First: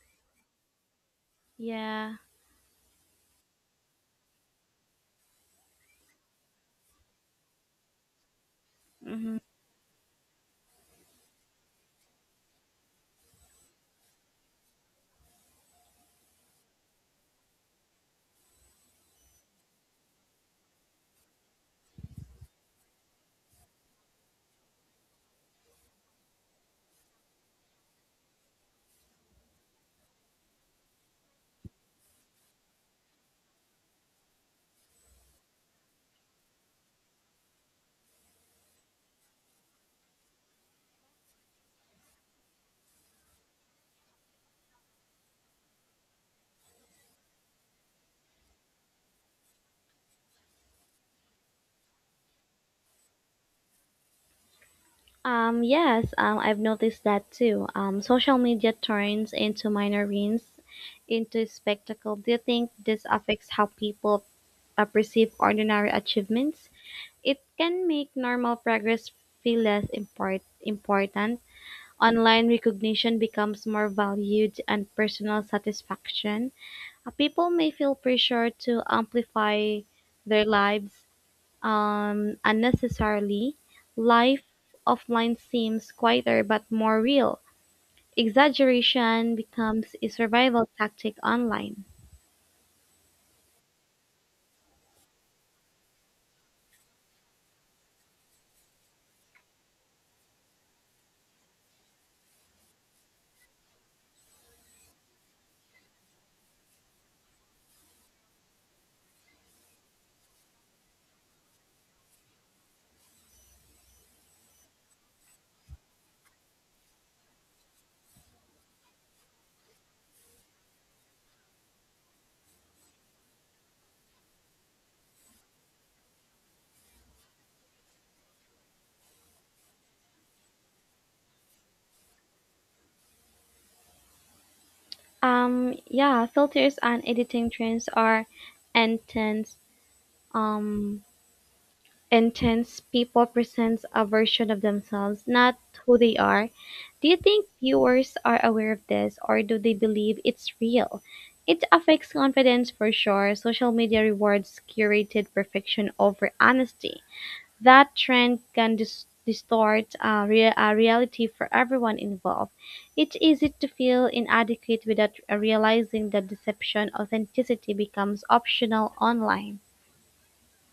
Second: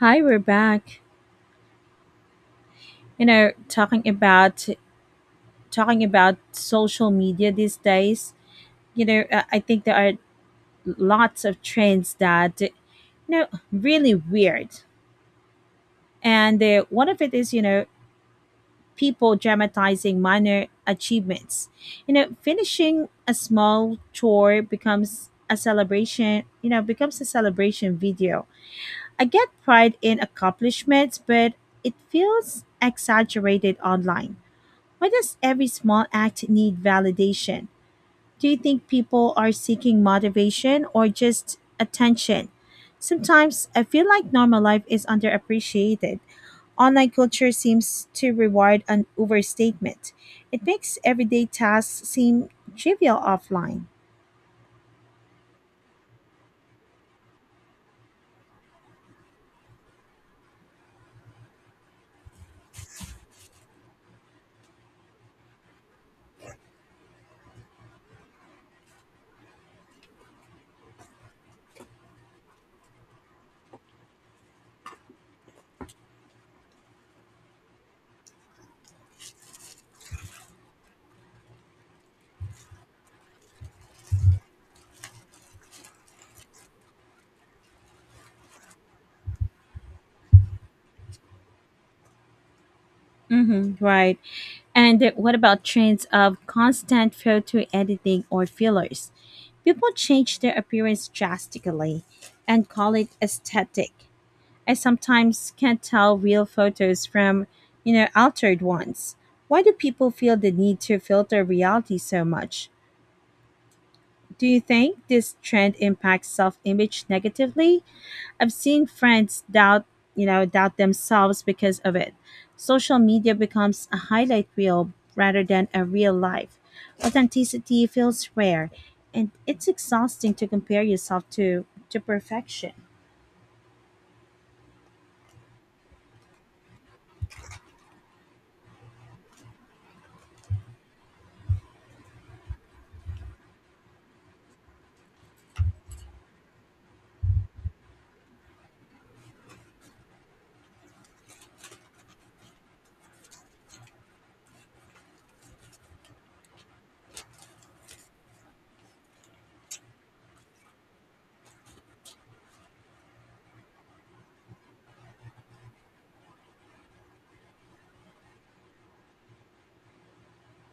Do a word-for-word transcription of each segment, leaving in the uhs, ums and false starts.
Hi, we're back. Yeah. You know, talking about talking about social media these days. You know, hmm uh, I think there are lots of trends that you know really weird, and uh, one of it is you know people dramatizing minor achievements. You know, finishing a small chore becomes a celebration. You know, becomes a celebration video. I get pride in accomplishments, but it feels exaggerated online. Why does every small act need validation? Do you think people are seeking motivation or just attention? Sometimes I feel like normal life is underappreciated. Online culture seems to reward an overstatement. It makes everyday tasks seem trivial offline. Um, yes, um, I've noticed that too. Um, social media turns into minor wins into spectacle. Do you think this affects how people uh, perceive ordinary achievements? It can make normal progress feel less import- important. Online recognition becomes more valued and personal satisfaction. Uh, people may feel pressure to amplify their lives um, unnecessarily, life offline seems quieter but more real. Exaggeration becomes a survival tactic online. Mm-hmm, right. And what about trends of constant photo editing or fillers? People change their appearance drastically and call it aesthetic. I sometimes can't tell real photos from, you know, altered ones. Why do people feel the need to filter reality so much? Do you think this trend impacts self-image negatively? I've seen friends doubt, you know, doubt themselves because of it. Social media becomes a highlight reel rather than a real life. Authenticity feels rare, and it's exhausting to compare yourself to to perfection. Um, yeah, filters and editing trends are intense. Um, intense People presents a version of themselves, not who they are. Do you think viewers are aware of this or do they believe it's real? It affects confidence for sure. Social media rewards curated perfection over honesty. That trend can dis- distort uh, rea- uh, reality for everyone involved. It's easy to feel inadequate without realizing that deception authenticity becomes optional online.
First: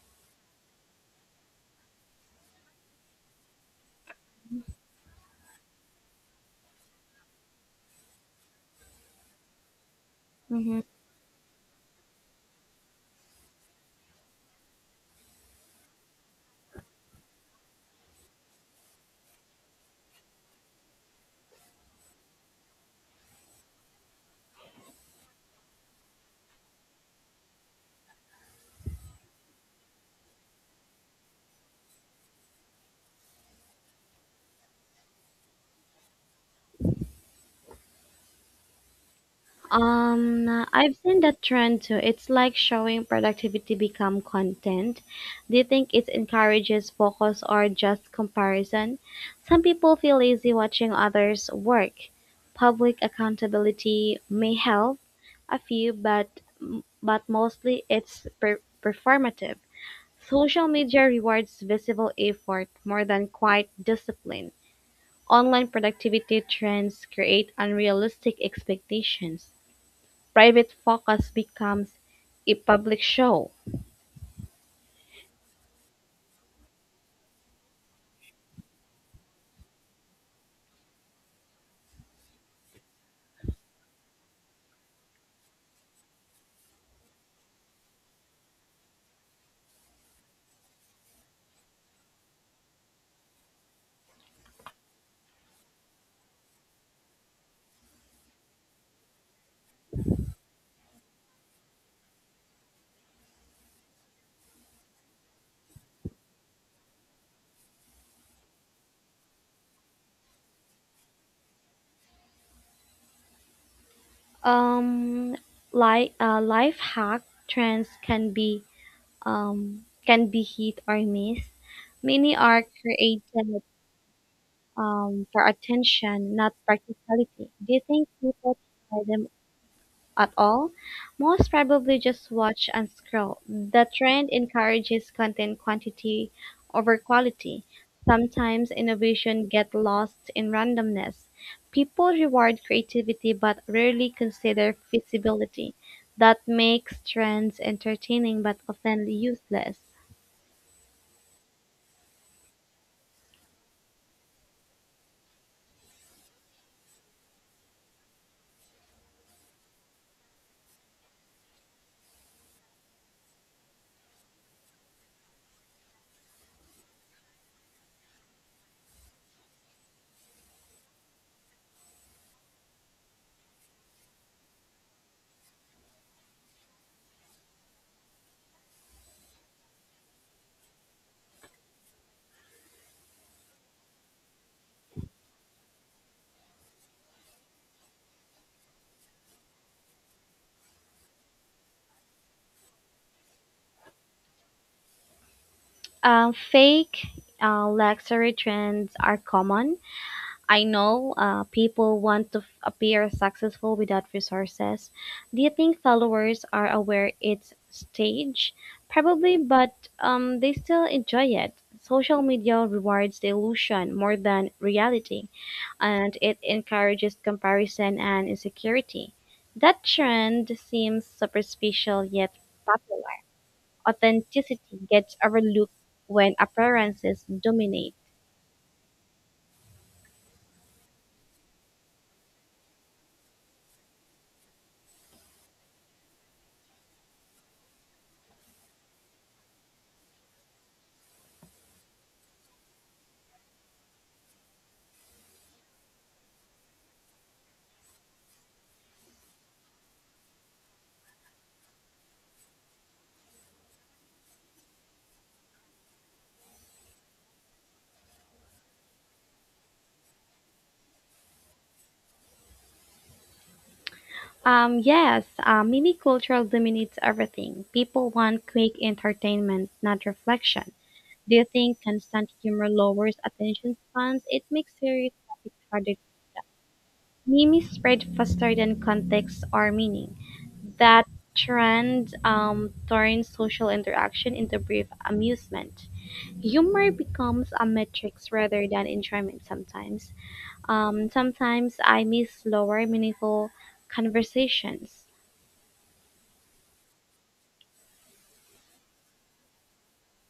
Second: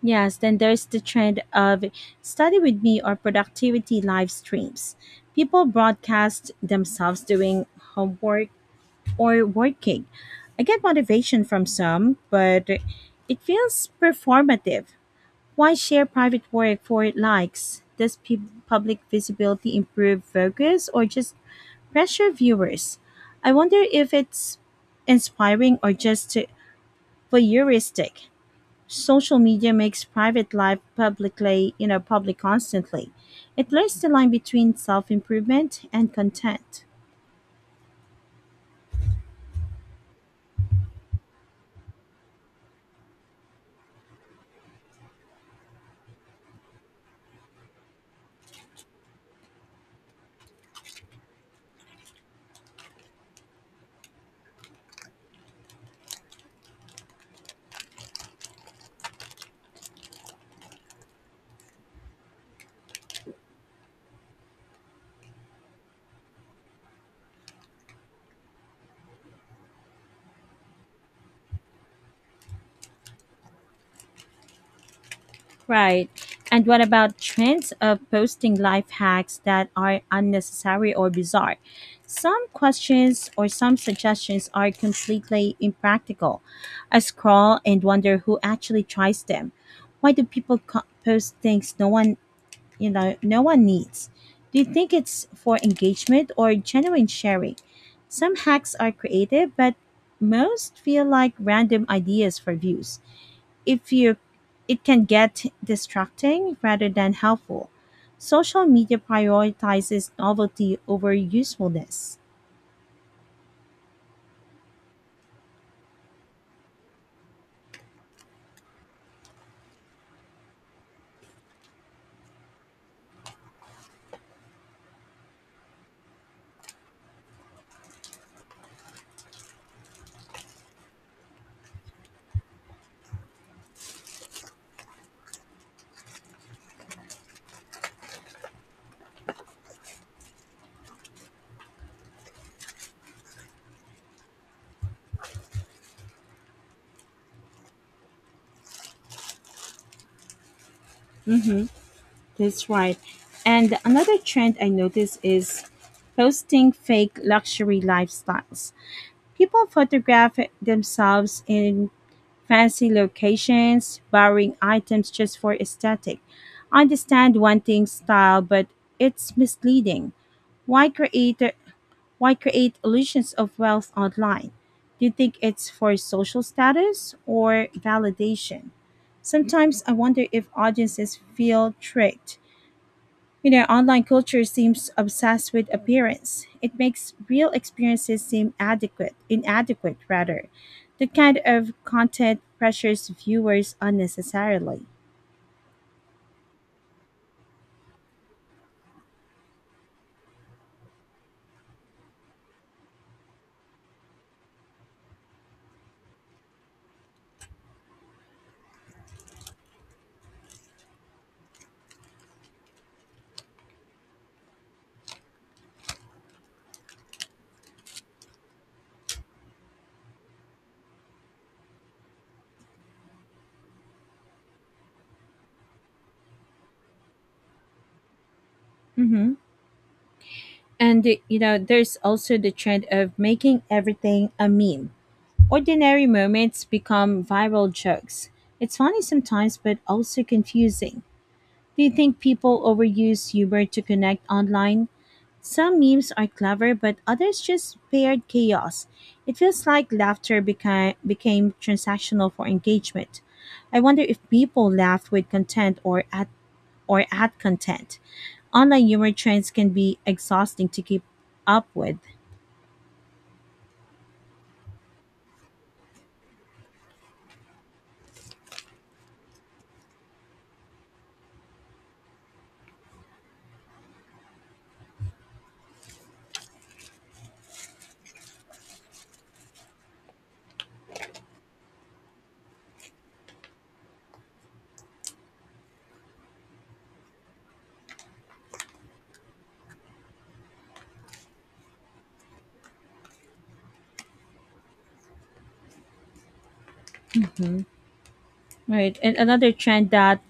Yes, then there's the trend of study with me or productivity live streams. People broadcast themselves doing homework or working. I Mhm. get motivation from some, but it feels performative. Why share private work for likes? Does pub- public visibility improve focus or just pressure viewers? I wonder if it's inspiring or just voyeuristic. Social media makes private life publicly you know public constantly. It blurs the line between self-improvement and content. Um, I've seen that trend too. It's like showing productivity become content. Do you think it encourages focus or just comparison? Some people feel lazy watching others work. Public accountability may help a few, but but mostly it's per- performative. Social media rewards visible effort more than quiet discipline. Online productivity trends create unrealistic expectations private focus becomes a public show. Right. And what about trends of posting life hacks that are unnecessary or bizarre? Some questions or some suggestions are completely impractical. I scroll and wonder who actually tries them. Why do people co- post things no one you know no one needs. Do you think it's for engagement or genuine sharing? Some hacks are creative, but most feel like random ideas for views. If you It can get distracting rather than helpful. Social media prioritizes novelty over usefulness. Um, li- uh, life hack trends can be um, can be hit or miss. Many are created um, for attention, not practicality. Do you think people try them at all, most probably just watch and scroll. The trend encourages content quantity over quality. Sometimes innovation gets lost in randomness. People reward creativity but rarely consider feasibility. That makes trends entertaining but often useless. Mm-hmm. That's right. And another trend I noticed is posting fake luxury lifestyles. People photograph themselves in fancy locations, borrowing items just for aesthetic. I understand wanting style, but it's misleading. Why create why create illusions of wealth online? Do you think it's for social status or validation? Sometimes I wonder if audiences feel tricked. You know, online culture seems obsessed with appearance. It makes real experiences seem adequate, inadequate rather. That kind of content pressures viewers unnecessarily. Uh, fake uh, luxury trends are common I know uh, people want to f- appear successful without resources. Do you think followers are aware it's staged? Probably, but um, they still enjoy it. Social media rewards the illusion more than reality, and it encourages comparison and insecurity. That trend seems superficial yet popular. Authenticity gets overlooked when appearances dominate. Hmm. And uh, you know, there's also the trend of making everything a meme. Ordinary moments become viral jokes. It's funny sometimes, but also confusing. Do you think people overuse humor to connect online? Some memes are clever, but others just paired chaos. It feels like laughter beca- became transactional for engagement. I wonder if people laughed with content or at or at content. Online humor trends can be exhausting to keep up with. Um, yes, Uh. Mini culture dominates everything. People want quick entertainment, not reflection. Do you think constant humor lowers attention spans? It makes serious topics harder. Memes spread faster than context or meaning. That trend um, turns social interaction into brief amusement. Humor becomes a metrics rather than enjoyment sometimes. Um, sometimes I miss slower, meaningful conversations. Right. And another trend that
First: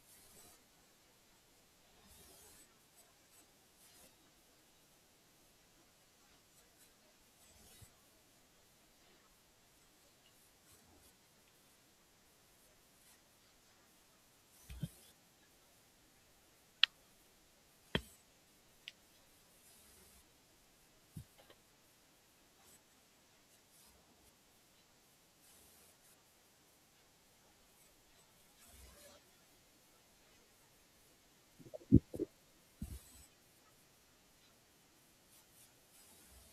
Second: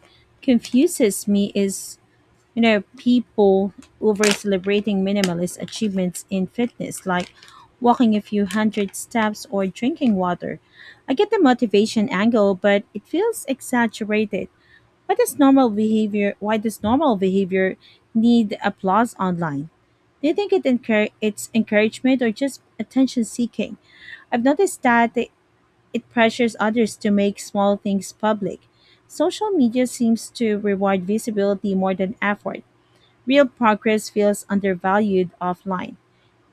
confuses me is you know, people over celebrating minimalist achievements in fitness, like walking a few hundred steps or drinking water. I get the motivation angle, but it feels exaggerated. Why does normal behavior why does normal behavior need applause online? Do you think it encour- it's encouragement or just attention seeking? I've noticed that it it pressures others to make small things public. Social media seems to reward visibility more than effort. Real progress feels undervalued offline.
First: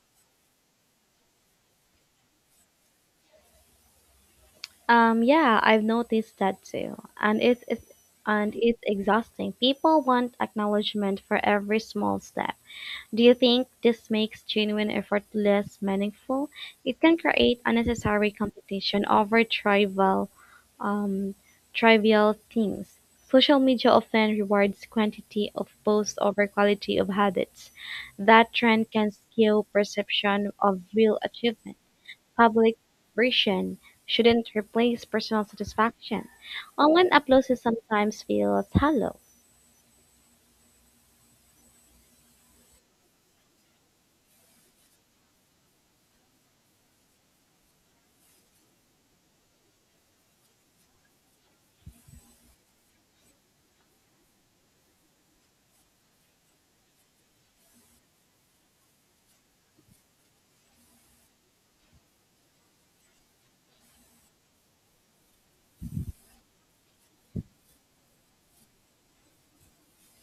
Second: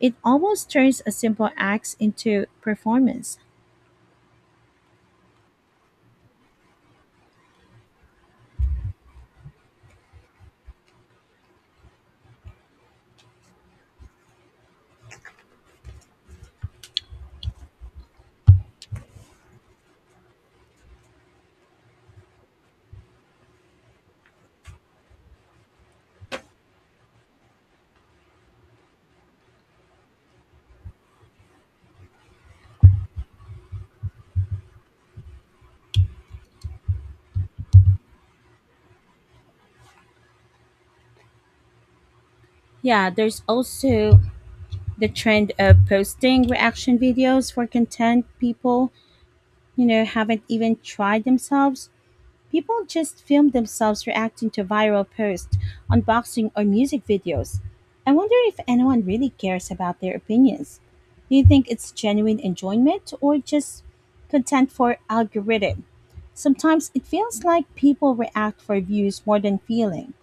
It almost turns a simple act into performance. Um, yeah, I've noticed that too, and it's, it's and it's exhausting. People want acknowledgement for every small step. Do you think this makes genuine effort less meaningful? It can create unnecessary competition over trivial, um, trivial things. Social media often rewards quantity of posts over quality of habits. That trend can skew perception of real achievement. Public version shouldn't replace personal satisfaction. Online applause sometimes feels hollow. Yeah, there's also the trend of posting reaction videos for content people, you know, haven't even tried themselves. People just film themselves reacting to viral posts, unboxing, or music videos. I wonder if anyone really cares about their opinions. Do you think it's genuine enjoyment or just content for algorithm? Sometimes it feels like people react for views more than feeling.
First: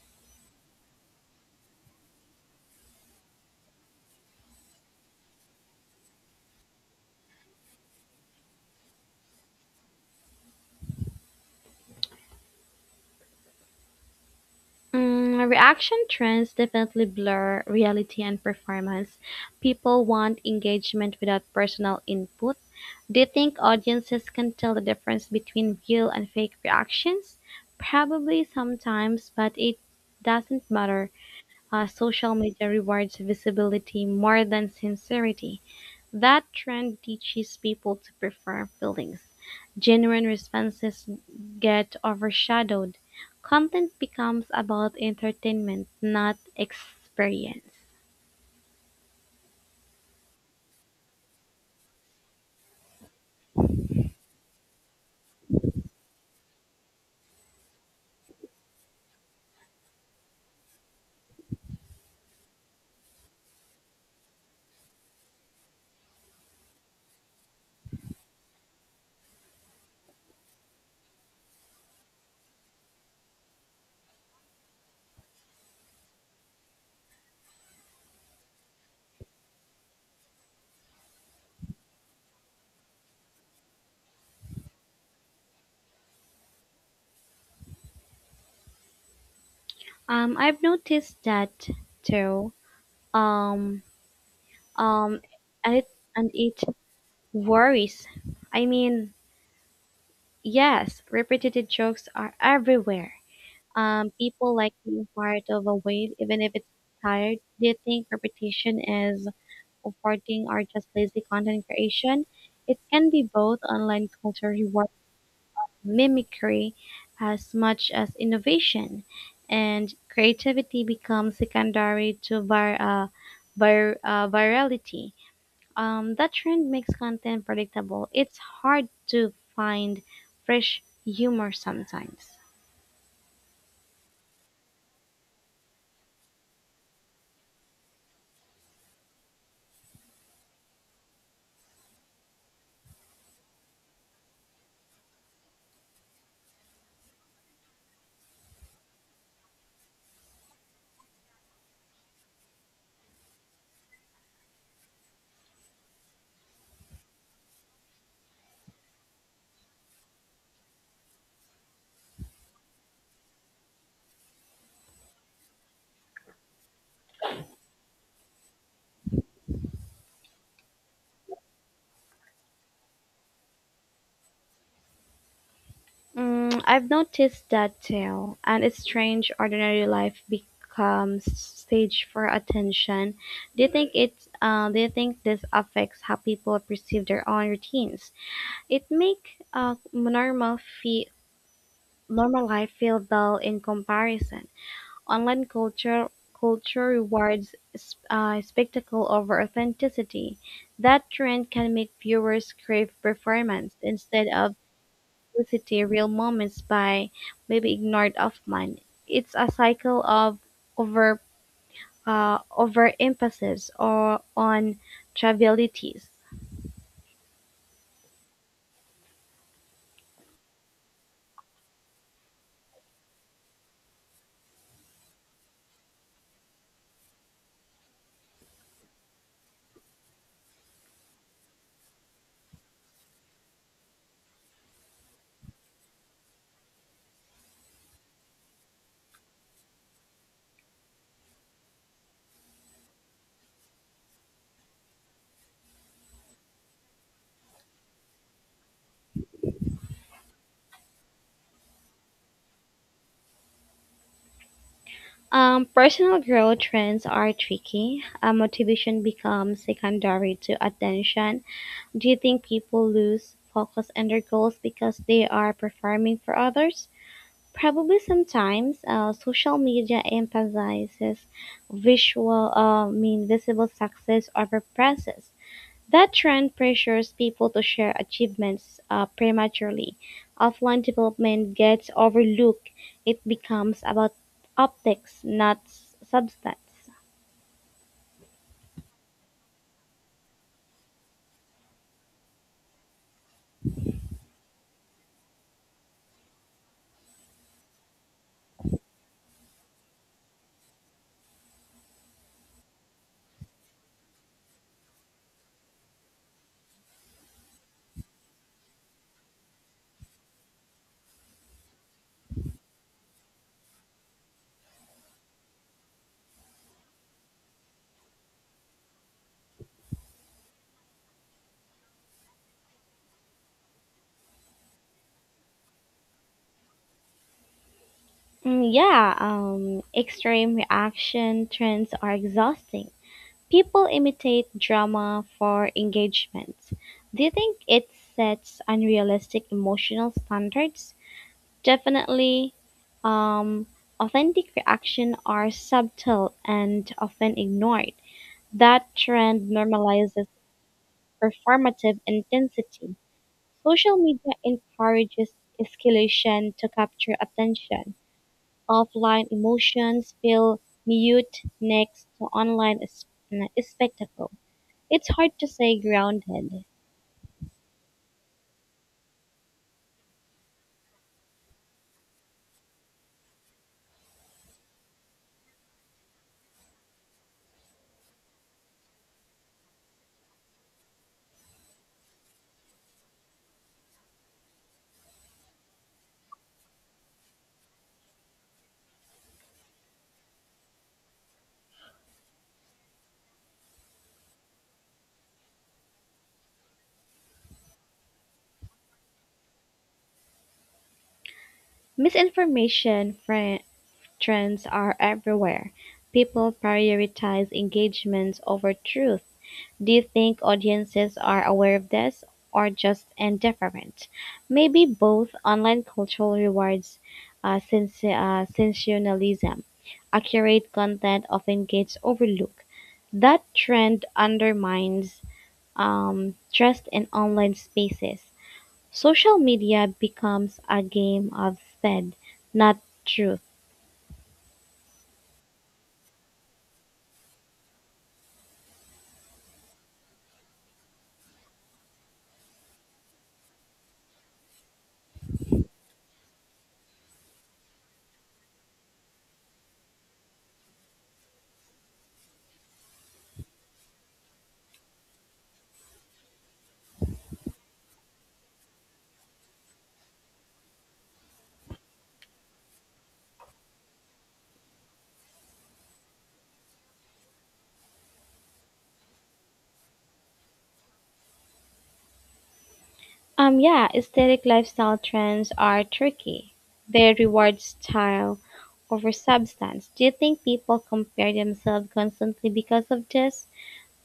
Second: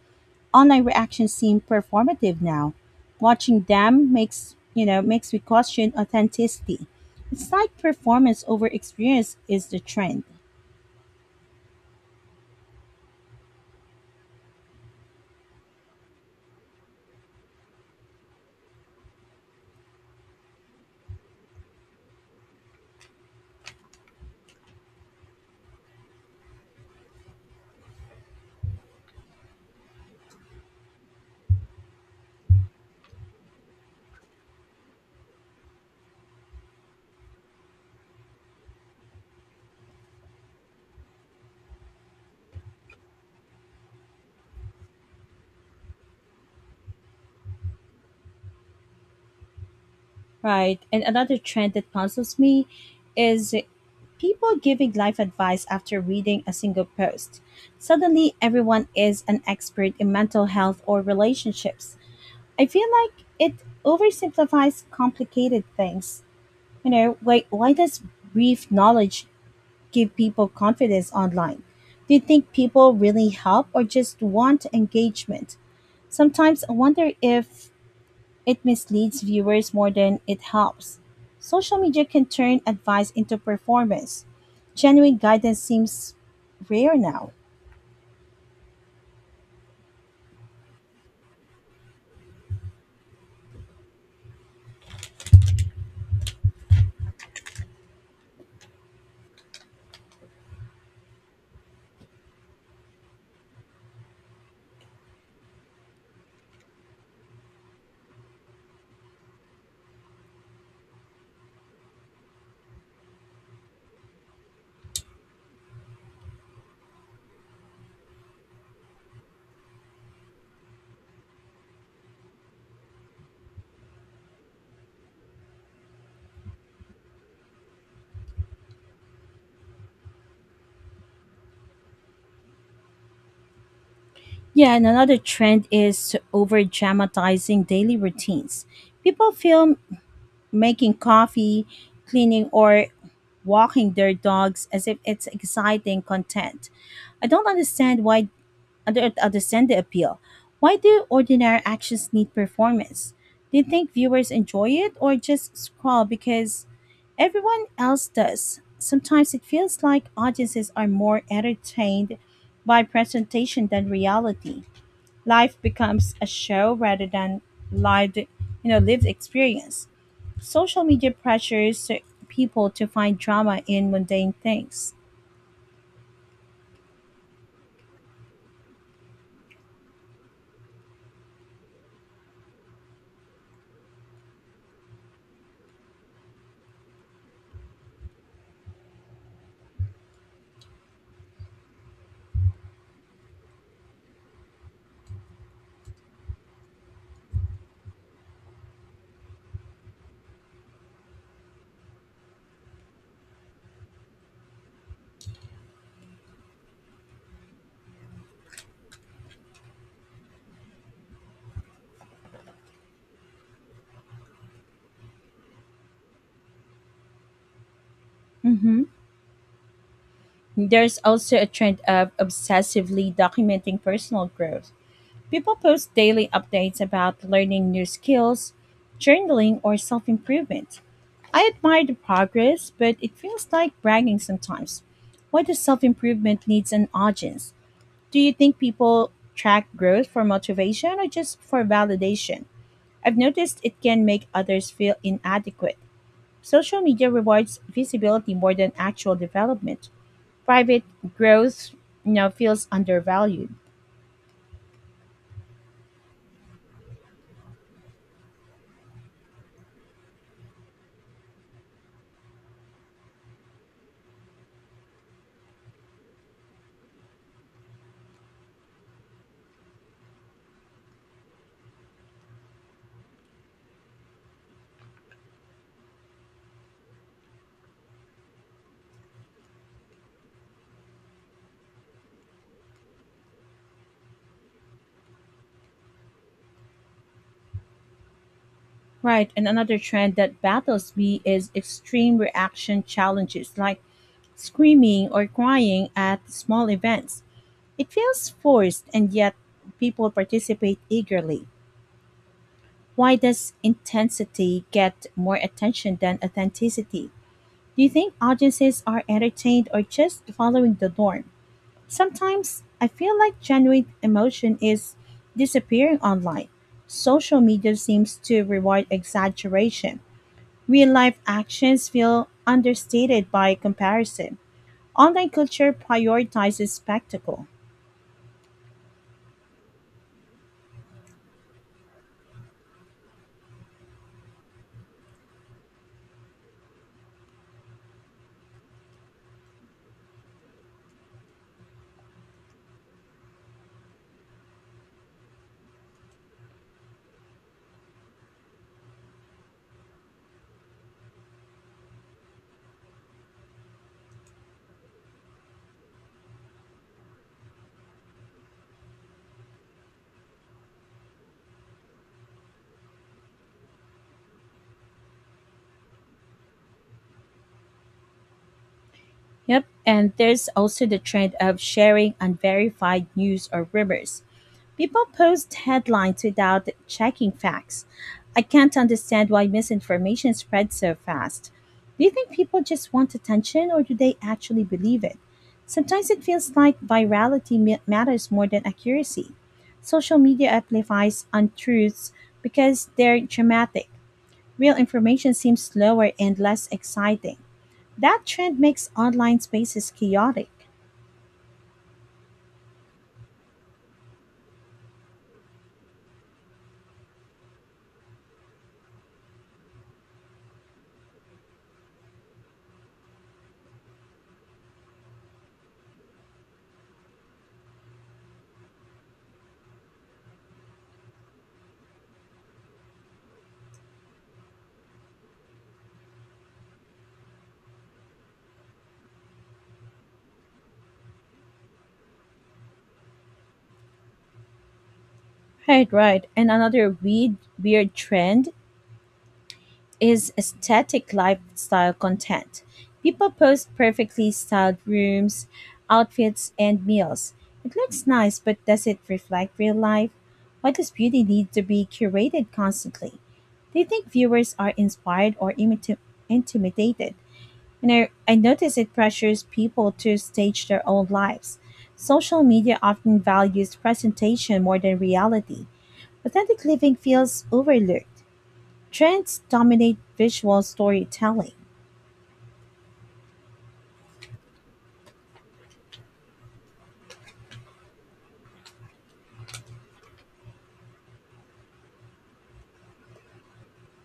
Online reactions seem performative now. Watching them makes you know makes me question authenticity. It's like performance over experience is the trend. Mm, reaction trends definitely blur reality and performance. People want engagement without personal input. Do you think audiences can tell the difference between real and fake reactions? Probably sometimes, but it doesn't matter. Uh, social media rewards visibility more than sincerity. That trend teaches people to prefer feelings. Genuine responses get overshadowed. Content becomes about entertainment, not experience. Right. And another trend that puzzles me is people giving life advice after reading a single post. Suddenly, everyone is an expert in mental health or relationships. I feel like it oversimplifies complicated things. You know, why, why does brief knowledge give people confidence online? Do you think people really help or just want engagement? Sometimes I wonder if it misleads viewers more than it helps. Social media can turn advice into performance. Genuine guidance seems rare now. Um, I've noticed that too. Um, um, and it and it worries. I mean, yes, repetitive jokes are everywhere. Um, people like being part of a wave, even if it's tired. They think repetition is rewarding or just lazy content creation. It can be both online culture reward mimicry as much as innovation, and creativity becomes secondary to vir- uh, vir- uh, virality. Um, that trend makes content predictable. It's hard to find fresh humor sometimes. Yeah, and another trend is over dramatizing daily routines. People film making coffee, cleaning, or walking their dogs as if it's exciting content. I don't understand why under, understand the appeal. Why do ordinary actions need performance? Do you think viewers enjoy it or just scroll because everyone else does? Sometimes it feels like audiences are more entertained by presentation than reality. Life becomes a show rather than lived, you know, lived experience. Social media pressures people to find drama in mundane things. Mm, I've noticed that too, and it's strange ordinary life becomes stage for attention. Do you think it? Uh, do you think this affects how people perceive their own routines? It make uh, normal fee Normal life feel dull in comparison. Online culture culture rewards s- uh, spectacle over authenticity. That trend can make viewers crave performance instead of publicity, real moments by maybe ignored Hoffman. It's a cycle of over uh, overemphasis or on trivialities. Hmm. There's also a trend of obsessively documenting personal growth. People post daily updates about learning new skills, journaling, or self improvement. I admire the progress, but it feels like bragging sometimes. Why does self improvement needs an audience? Do you think people track growth for motivation or just for validation? I've noticed it can make others feel inadequate. Social media rewards visibility more than actual development. Private growth you know feels undervalued. Um, personal growth trends are tricky. Uh, motivation becomes secondary to attention. Do you think people lose focus on their goals because they are performing for others? Probably sometimes. Uh, social media emphasizes visual, uh, I mean, visible success over process. That trend pressures people to share achievements uh, prematurely. Offline development gets overlooked. It becomes about optics, not s- substance. Right, and another trend that battles me is extreme reaction challenges, like screaming or crying at small events. It feels forced, and yet people participate eagerly. Why does intensity get more attention than authenticity? Do you think audiences are entertained or just following the norm? Sometimes I feel like genuine emotion is disappearing online. Social media seems to reward exaggeration. Real life actions feel understated by comparison. Online culture prioritizes spectacle. Mm, yeah, um, extreme reaction trends are exhausting. People imitate drama for engagement. Do you think it sets unrealistic emotional standards? Definitely, um, authentic reaction are subtle and often ignored. That trend normalizes performative intensity. Social media encourages escalation to capture attention. Offline emotions feel mute next to online s- spectacle. It's hard to stay grounded. Yep, and there's also the trend of sharing unverified news or rumors. People post headlines without checking facts. I can't understand why misinformation spreads so fast. Do you think people just want attention or do they actually believe it? Sometimes it feels like virality ma- matters more than accuracy. Social media amplifies untruths because they're dramatic. Real information seems slower and less exciting. That trend makes online spaces chaotic. Misinformation, friend. Trends are everywhere. People prioritize engagements over truth. Do you think audiences are aware of this or just indifferent? Maybe both online cultural rewards uh, sens- uh, sensationalism. Accurate content often gets overlooked. That trend undermines um, trust in online spaces. Social media becomes a game of speed, not truth. Right, right. And another weird, weird trend is aesthetic lifestyle content. People post perfectly styled rooms, outfits, and meals. It looks nice, but does it reflect real life? Why does beauty need to be curated constantly? Do you think viewers are inspired or imiti- intimidated? You know, I notice it pressures people to stage their own lives. Social media often values presentation more than reality. Authentic living feels overlooked. Trends dominate visual storytelling. Um, yeah, aesthetic lifestyle trends are tricky. They reward style over substance. Do you think people compare themselves constantly because of this?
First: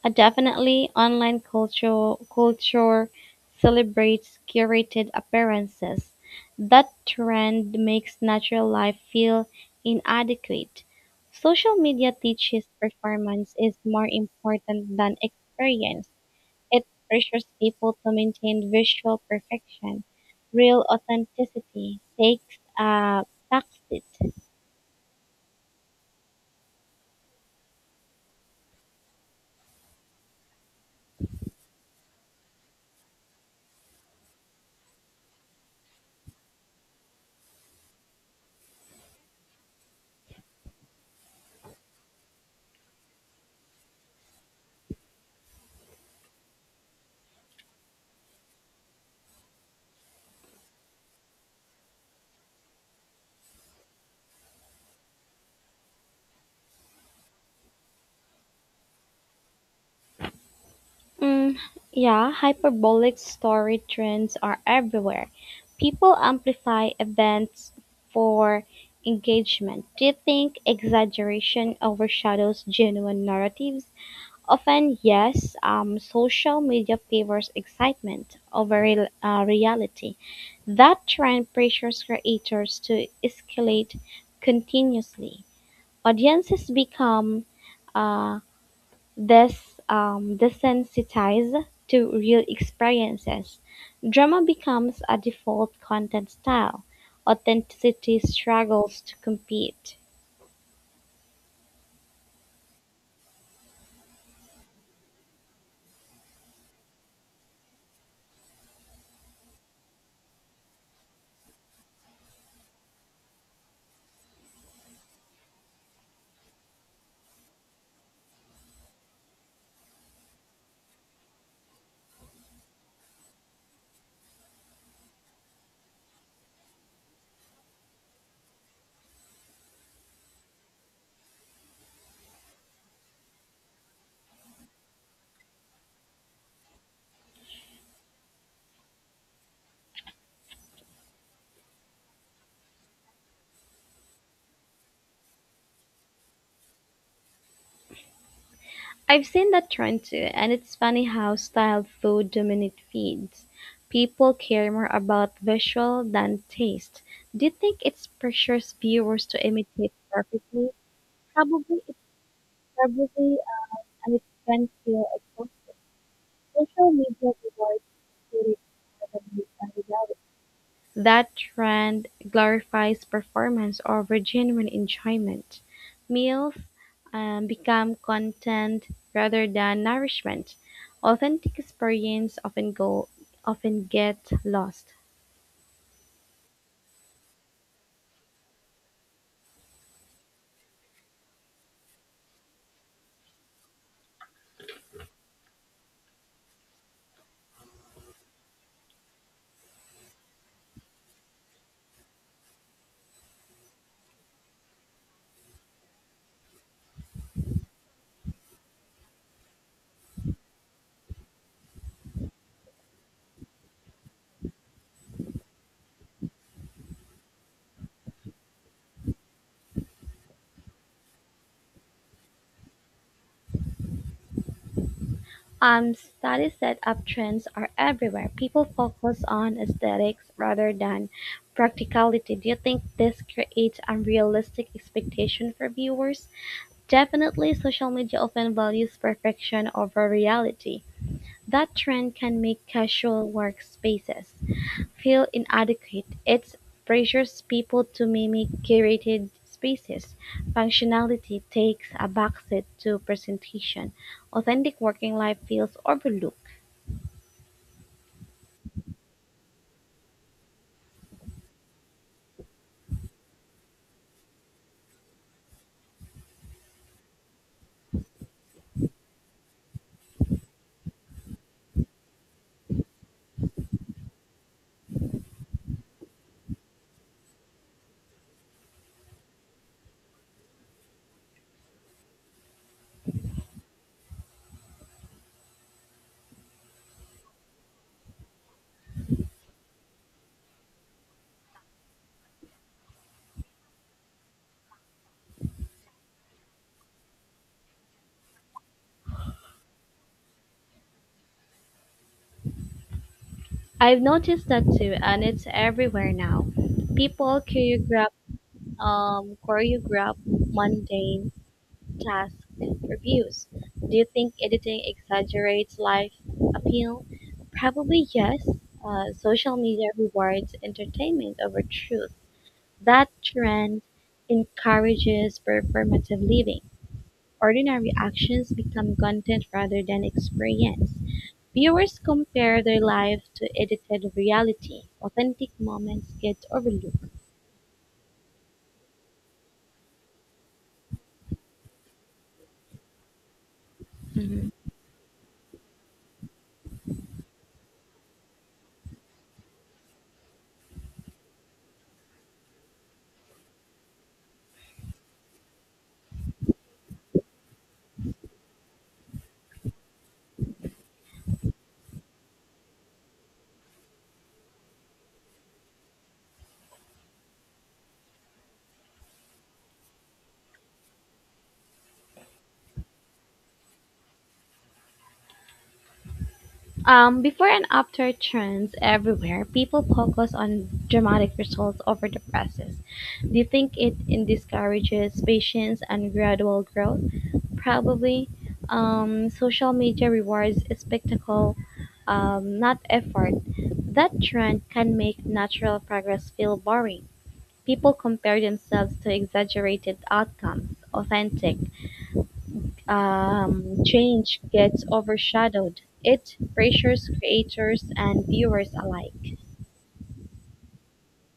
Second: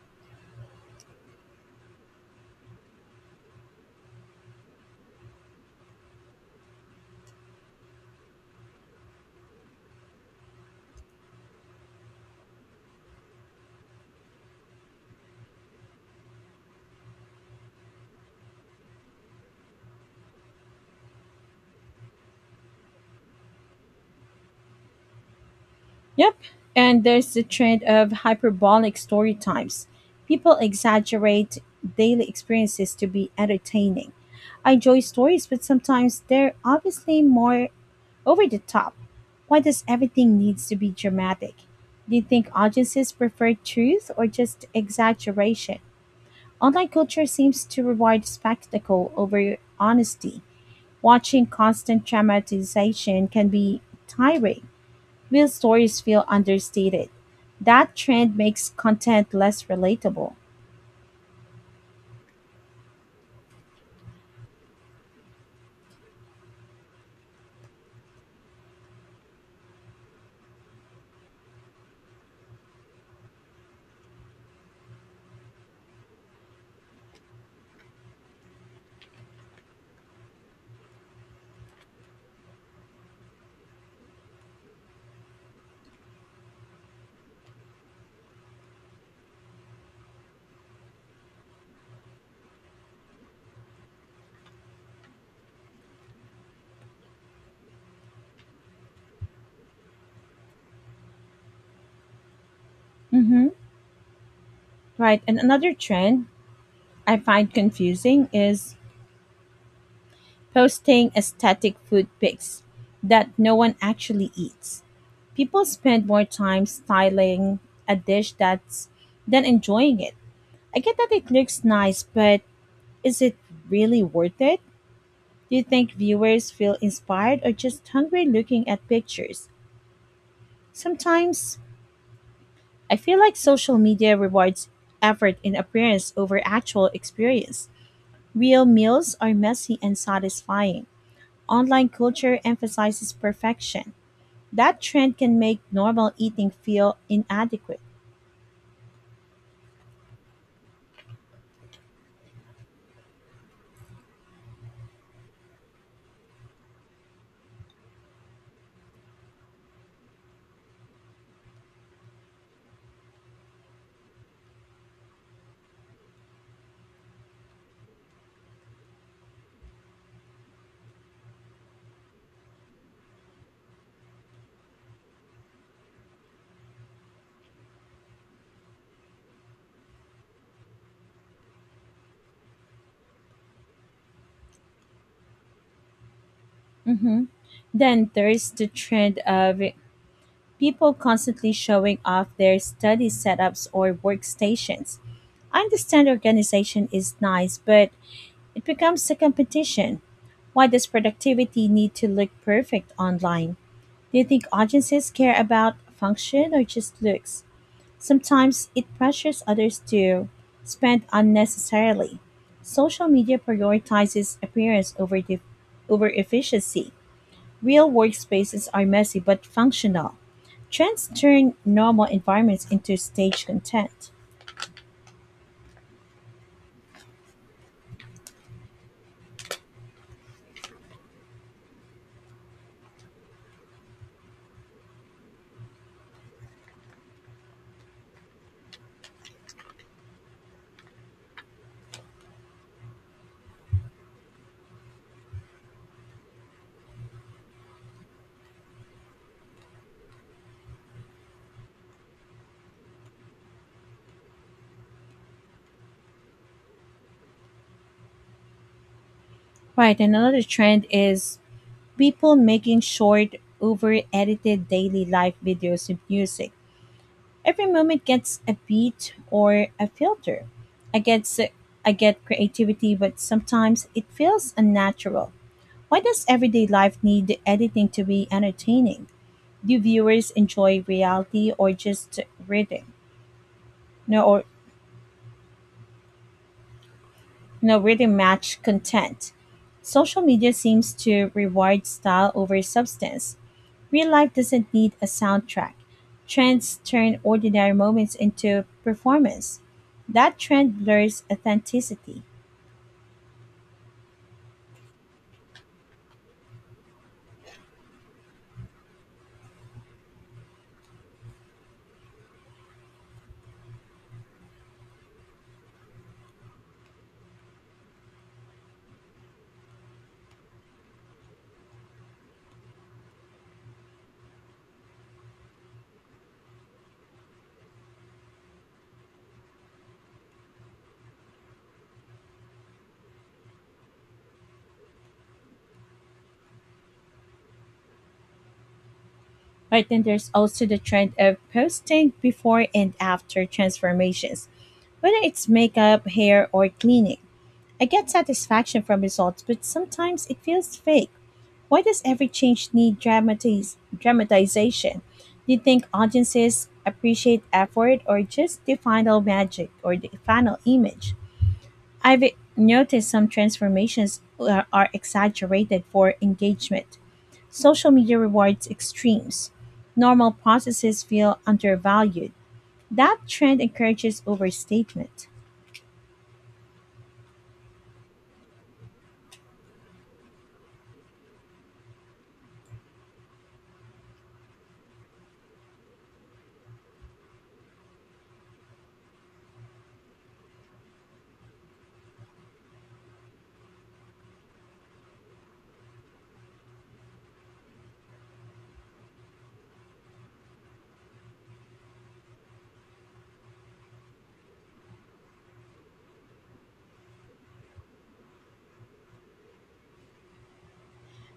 Uh, definitely, online culture culture celebrates curated appearances. That trend makes natural life feel inadequate. Social media teaches performance is more important than experience. It pressures people to maintain visual perfection. Real authenticity takes a backseat. Yep. And there's the trend of hyperbolic story times. People exaggerate daily experiences to be entertaining. I enjoy stories, but sometimes they're obviously more over the top. Why does everything needs to be dramatic? Do you think audiences prefer truth or just exaggeration? Online culture seems to reward spectacle over honesty. Watching constant dramatization can be tiring. Real stories feel understated. That trend makes content less relatable. Mm, yeah, hyperbolic story trends are everywhere. People amplify events for engagement. Do you think exaggeration overshadows genuine narratives? Often, yes, um, social media favors excitement over real, uh, reality. That trend pressures creators to escalate continuously. Audiences become uh, des, um, desensitized to real experiences. Drama becomes a default content style. Authenticity struggles to compete. Mm-hmm. Right. And another trend I find confusing is posting aesthetic food pics that no one actually eats. People spend more time styling a dish that's than enjoying it. I get that it looks nice, but is it really worth it? Do you think viewers feel inspired or just hungry looking at pictures? Sometimes I feel like social media rewards effort in appearance over actual experience. Real meals are messy and satisfying. Online culture emphasizes perfection. That trend can make normal eating feel inadequate. I've seen that trend too, and it's funny how style food dominate feeds. People care more about visual than taste. Do you think it pressures viewers to imitate perfectly? Probably, it's probably uh, an expensive. Social media rewards beauty rather than reality. That trend glorifies performance over genuine enjoyment. Meals um, become content rather than nourishment. Authentic experience often go often get lost. Mhm. Then there's the trend of people constantly showing off their study setups or workstations. I understand organization is nice, but it becomes a competition. Why does productivity need to look perfect online? Do you think audiences care about function or just looks? Sometimes it pressures others to spend unnecessarily. Social media prioritizes appearance over, the, over efficiency. Real workspaces are messy but functional. Trends turn normal environments into stage content. Um, studies that uptrends are everywhere. People focus on aesthetics rather than practicality. Do you think this creates unrealistic expectation for viewers? Definitely, social media often values perfection over reality. That trend can make casual workspaces feel inadequate. It pressures people to mimic curated spaces. Functionality takes a backseat to presentation. Authentic working life feels overlooked. Right, and another trend is people making short, over edited daily life videos of music. Every moment gets a beat or a filter. I get, s- I get creativity, but sometimes it feels unnatural. Why does everyday life need editing to be entertaining? Do viewers enjoy reality or just rhythm? No, or no rhythm match content. Social media seems to reward style over substance. Real life doesn't need a soundtrack. Trends turn ordinary moments into performance. That trend blurs authenticity. I've noticed that too, and it's everywhere now. People choreograph, um, choreograph mundane Task reviews. Do you think editing exaggerates life appeal? Probably yes. Uh, social media rewards entertainment over truth. That trend encourages performative living. Ordinary actions become content rather than experience. Viewers compare their life to edited reality. Authentic moments get overlooked. Right, then there's also the trend of posting before and after Mhm. transformations, whether it's makeup, hair, or cleaning. I get satisfaction from results, but sometimes it feels fake. Why does every change need dramatiz- dramatization? Do you think audiences appreciate effort or just the final magic or the final image? I've noticed some transformations are are exaggerated for engagement. Social media rewards extremes. Normal processes feel undervalued. That trend encourages overstatement. Um, before and after trends everywhere, people focus on dramatic results over the process. Do you think it, it discourages patience and gradual growth? Probably. Um, social media rewards spectacle, um, not effort. That trend can make natural progress feel boring. People compare themselves to exaggerated outcomes. Authentic um, change gets overshadowed. It pressures creators and viewers alike.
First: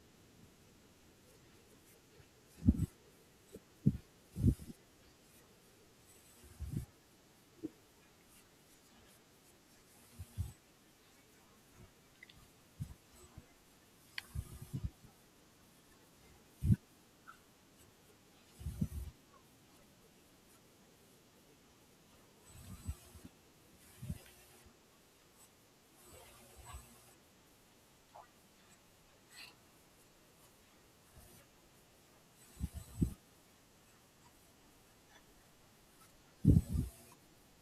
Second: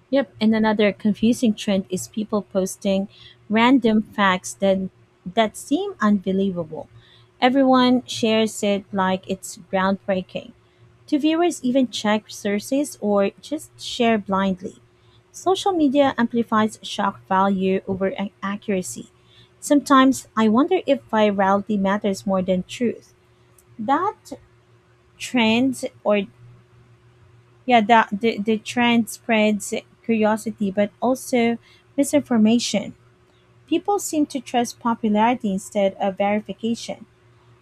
Yep, and another confusing trend is people posting random facts that that seem unbelievable. Everyone shares it like it's groundbreaking. Do viewers even check sources or just share blindly? Social media amplifies shock value over ac- accuracy. Sometimes I wonder if virality matters more than truth. That trend or yeah the, the the trend spreads curiosity but also misinformation. People seem to trust popularity instead of verification.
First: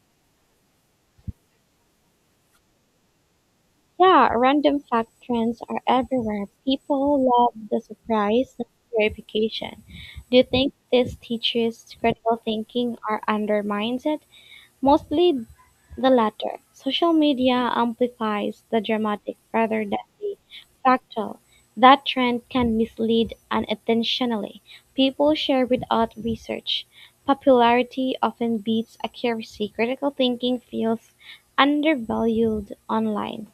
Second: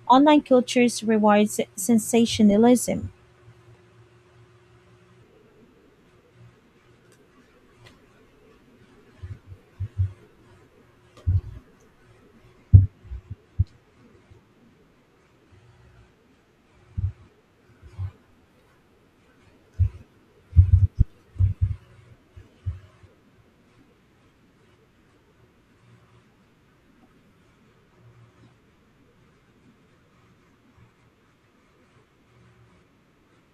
Online cultures rewards sensationalism. Yeah, random fact trends are everywhere. People love the surprise and verification. Do you think this teaches critical thinking or undermines it? Mostly The latter, social media amplifies the dramatic rather than the factual. That trend can mislead unintentionally. People share without research. Popularity often beats accuracy. Critical thinking feels undervalued online.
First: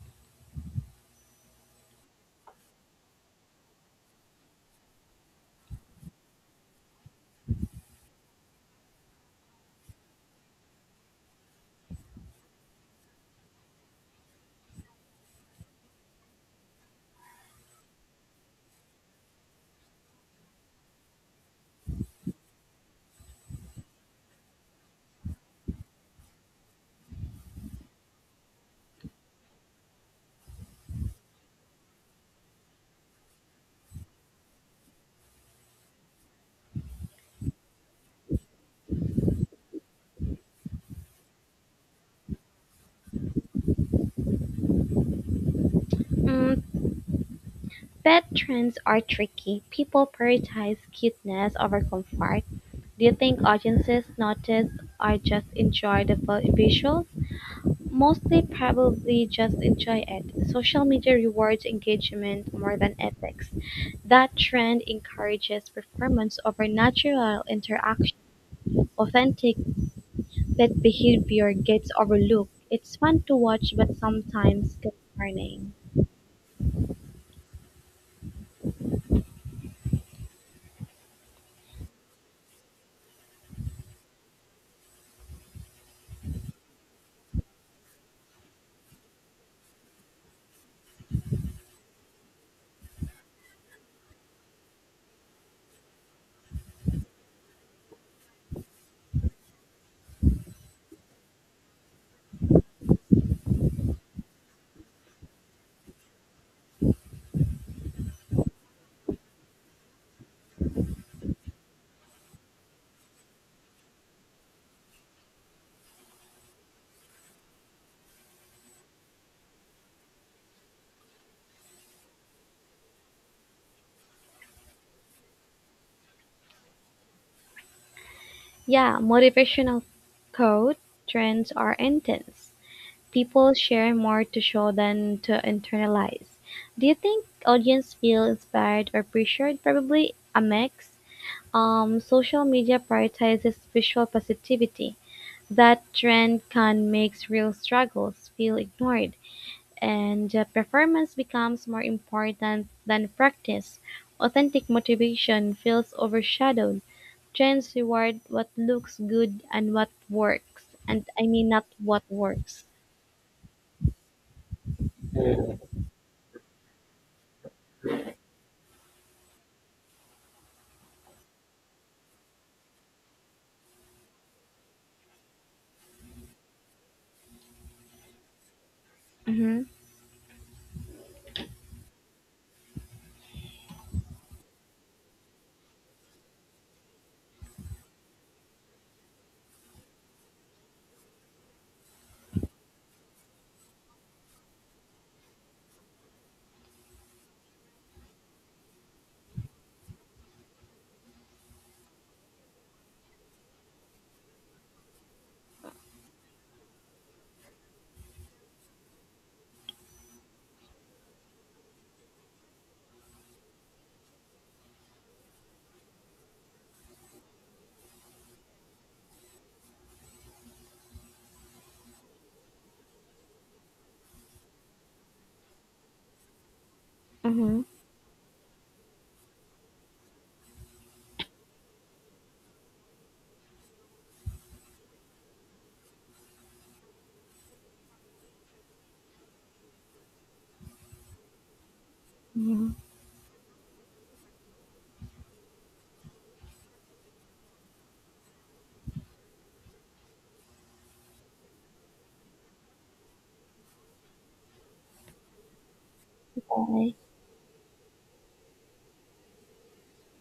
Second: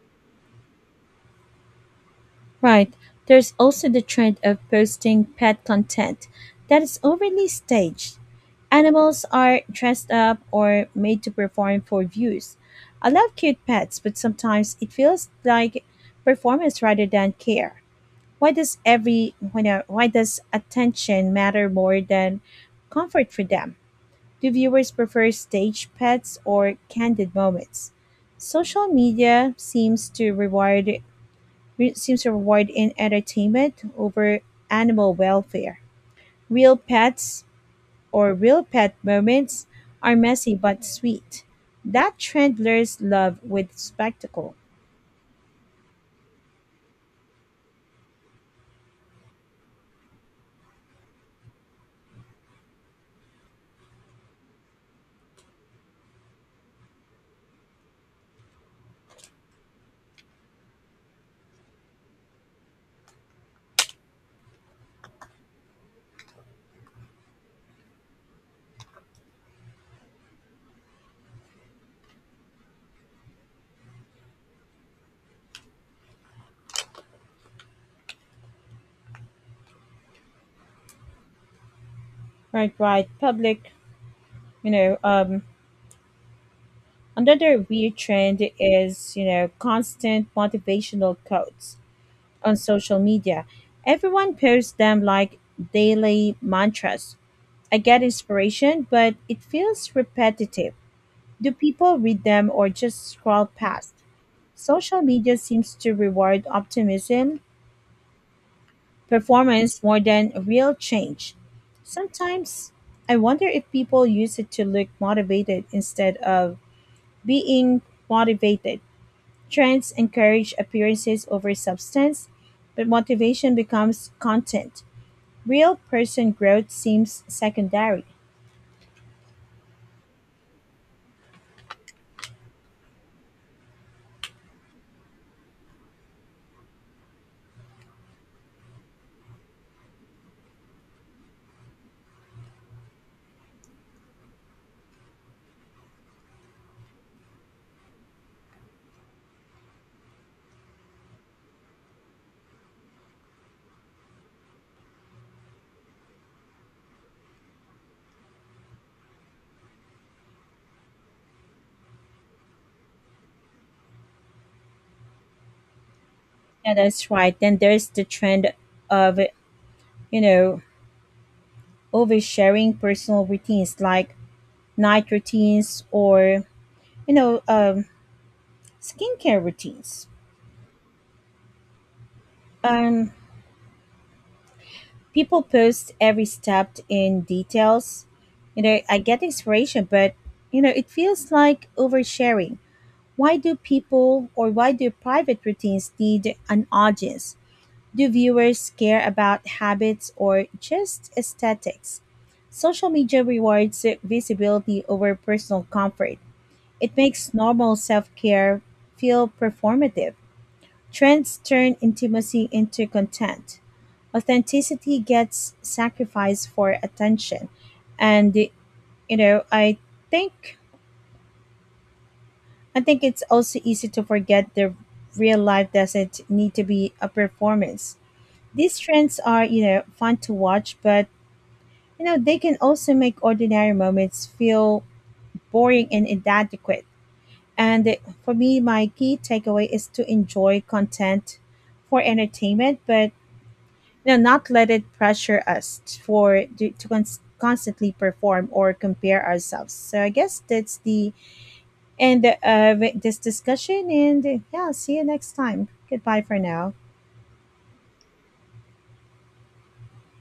Right, there's also the trend of posting pet content that is overly staged. Animals are dressed up or made to perform for views. I love cute pets, but sometimes it feels like performance rather than care. Why does every why no- Why does attention matter more than comfort for them? Do viewers prefer stage pets or candid moments? Social media seems to reward re- seems to reward in entertainment over animal welfare. Real pets or Real pet moments are messy but sweet. That trend blurs love with spectacle. Mm, pet trends are tricky. People prioritize cuteness over comfort. Do you think audiences notice or just enjoy the vi- visuals? Most they probably just enjoy it. Social media rewards engagement more than ethics. That trend encourages performance over natural interaction. Authentic pet behavior gets overlooked. It's fun to watch, but sometimes concerning. Right, right. Public, you know, um, Another weird trend is, you know, constant motivational quotes on social media. Everyone posts them like daily mantras. I get inspiration, but it feels repetitive. Do people read them or just scroll past? Social media seems to reward optimism, performance more than real change. Sometimes I wonder if people use it to look motivated instead of being motivated. Trends encourage appearances over substance, but motivation becomes content. Real person growth seems secondary. Yeah, motivational quote trends are intense. People share more to show than to internalize. Do you think audience feel inspired or pressured? Probably a mix. Um, social media prioritizes visual positivity. That trend can make real struggles feel ignored, and uh, performance becomes more important than practice. Authentic motivation feels overshadowed. Trends reward what looks good and what works, and I mean not what works. Yeah, that's right. Then there's the trend of, you know, oversharing personal routines, like night routines or, you know, um, skincare Mm-hmm. routines. Um, People post every step in details. You know, I get inspiration, but, you know, it feels like oversharing. Why do people or why do private routines need an audience? Do viewers care about habits or just aesthetics? Social media rewards visibility over personal comfort. It makes normal self care feel performative. Trends turn intimacy into content. Authenticity gets sacrificed for attention. And, you know, I think I think it's also easy to forget the real life doesn't need to be a Mm-hmm. performance. These trends are, you know, fun to watch, but you know, they can also make ordinary moments feel boring and inadequate. And for me, my key takeaway is to enjoy content for Mm-hmm. entertainment, but you know, not let it pressure us for to, to cons- constantly perform or compare ourselves. So I guess that's the and uh, with this discussion. And uh, yeah, see you next time. Goodbye for now. Bye.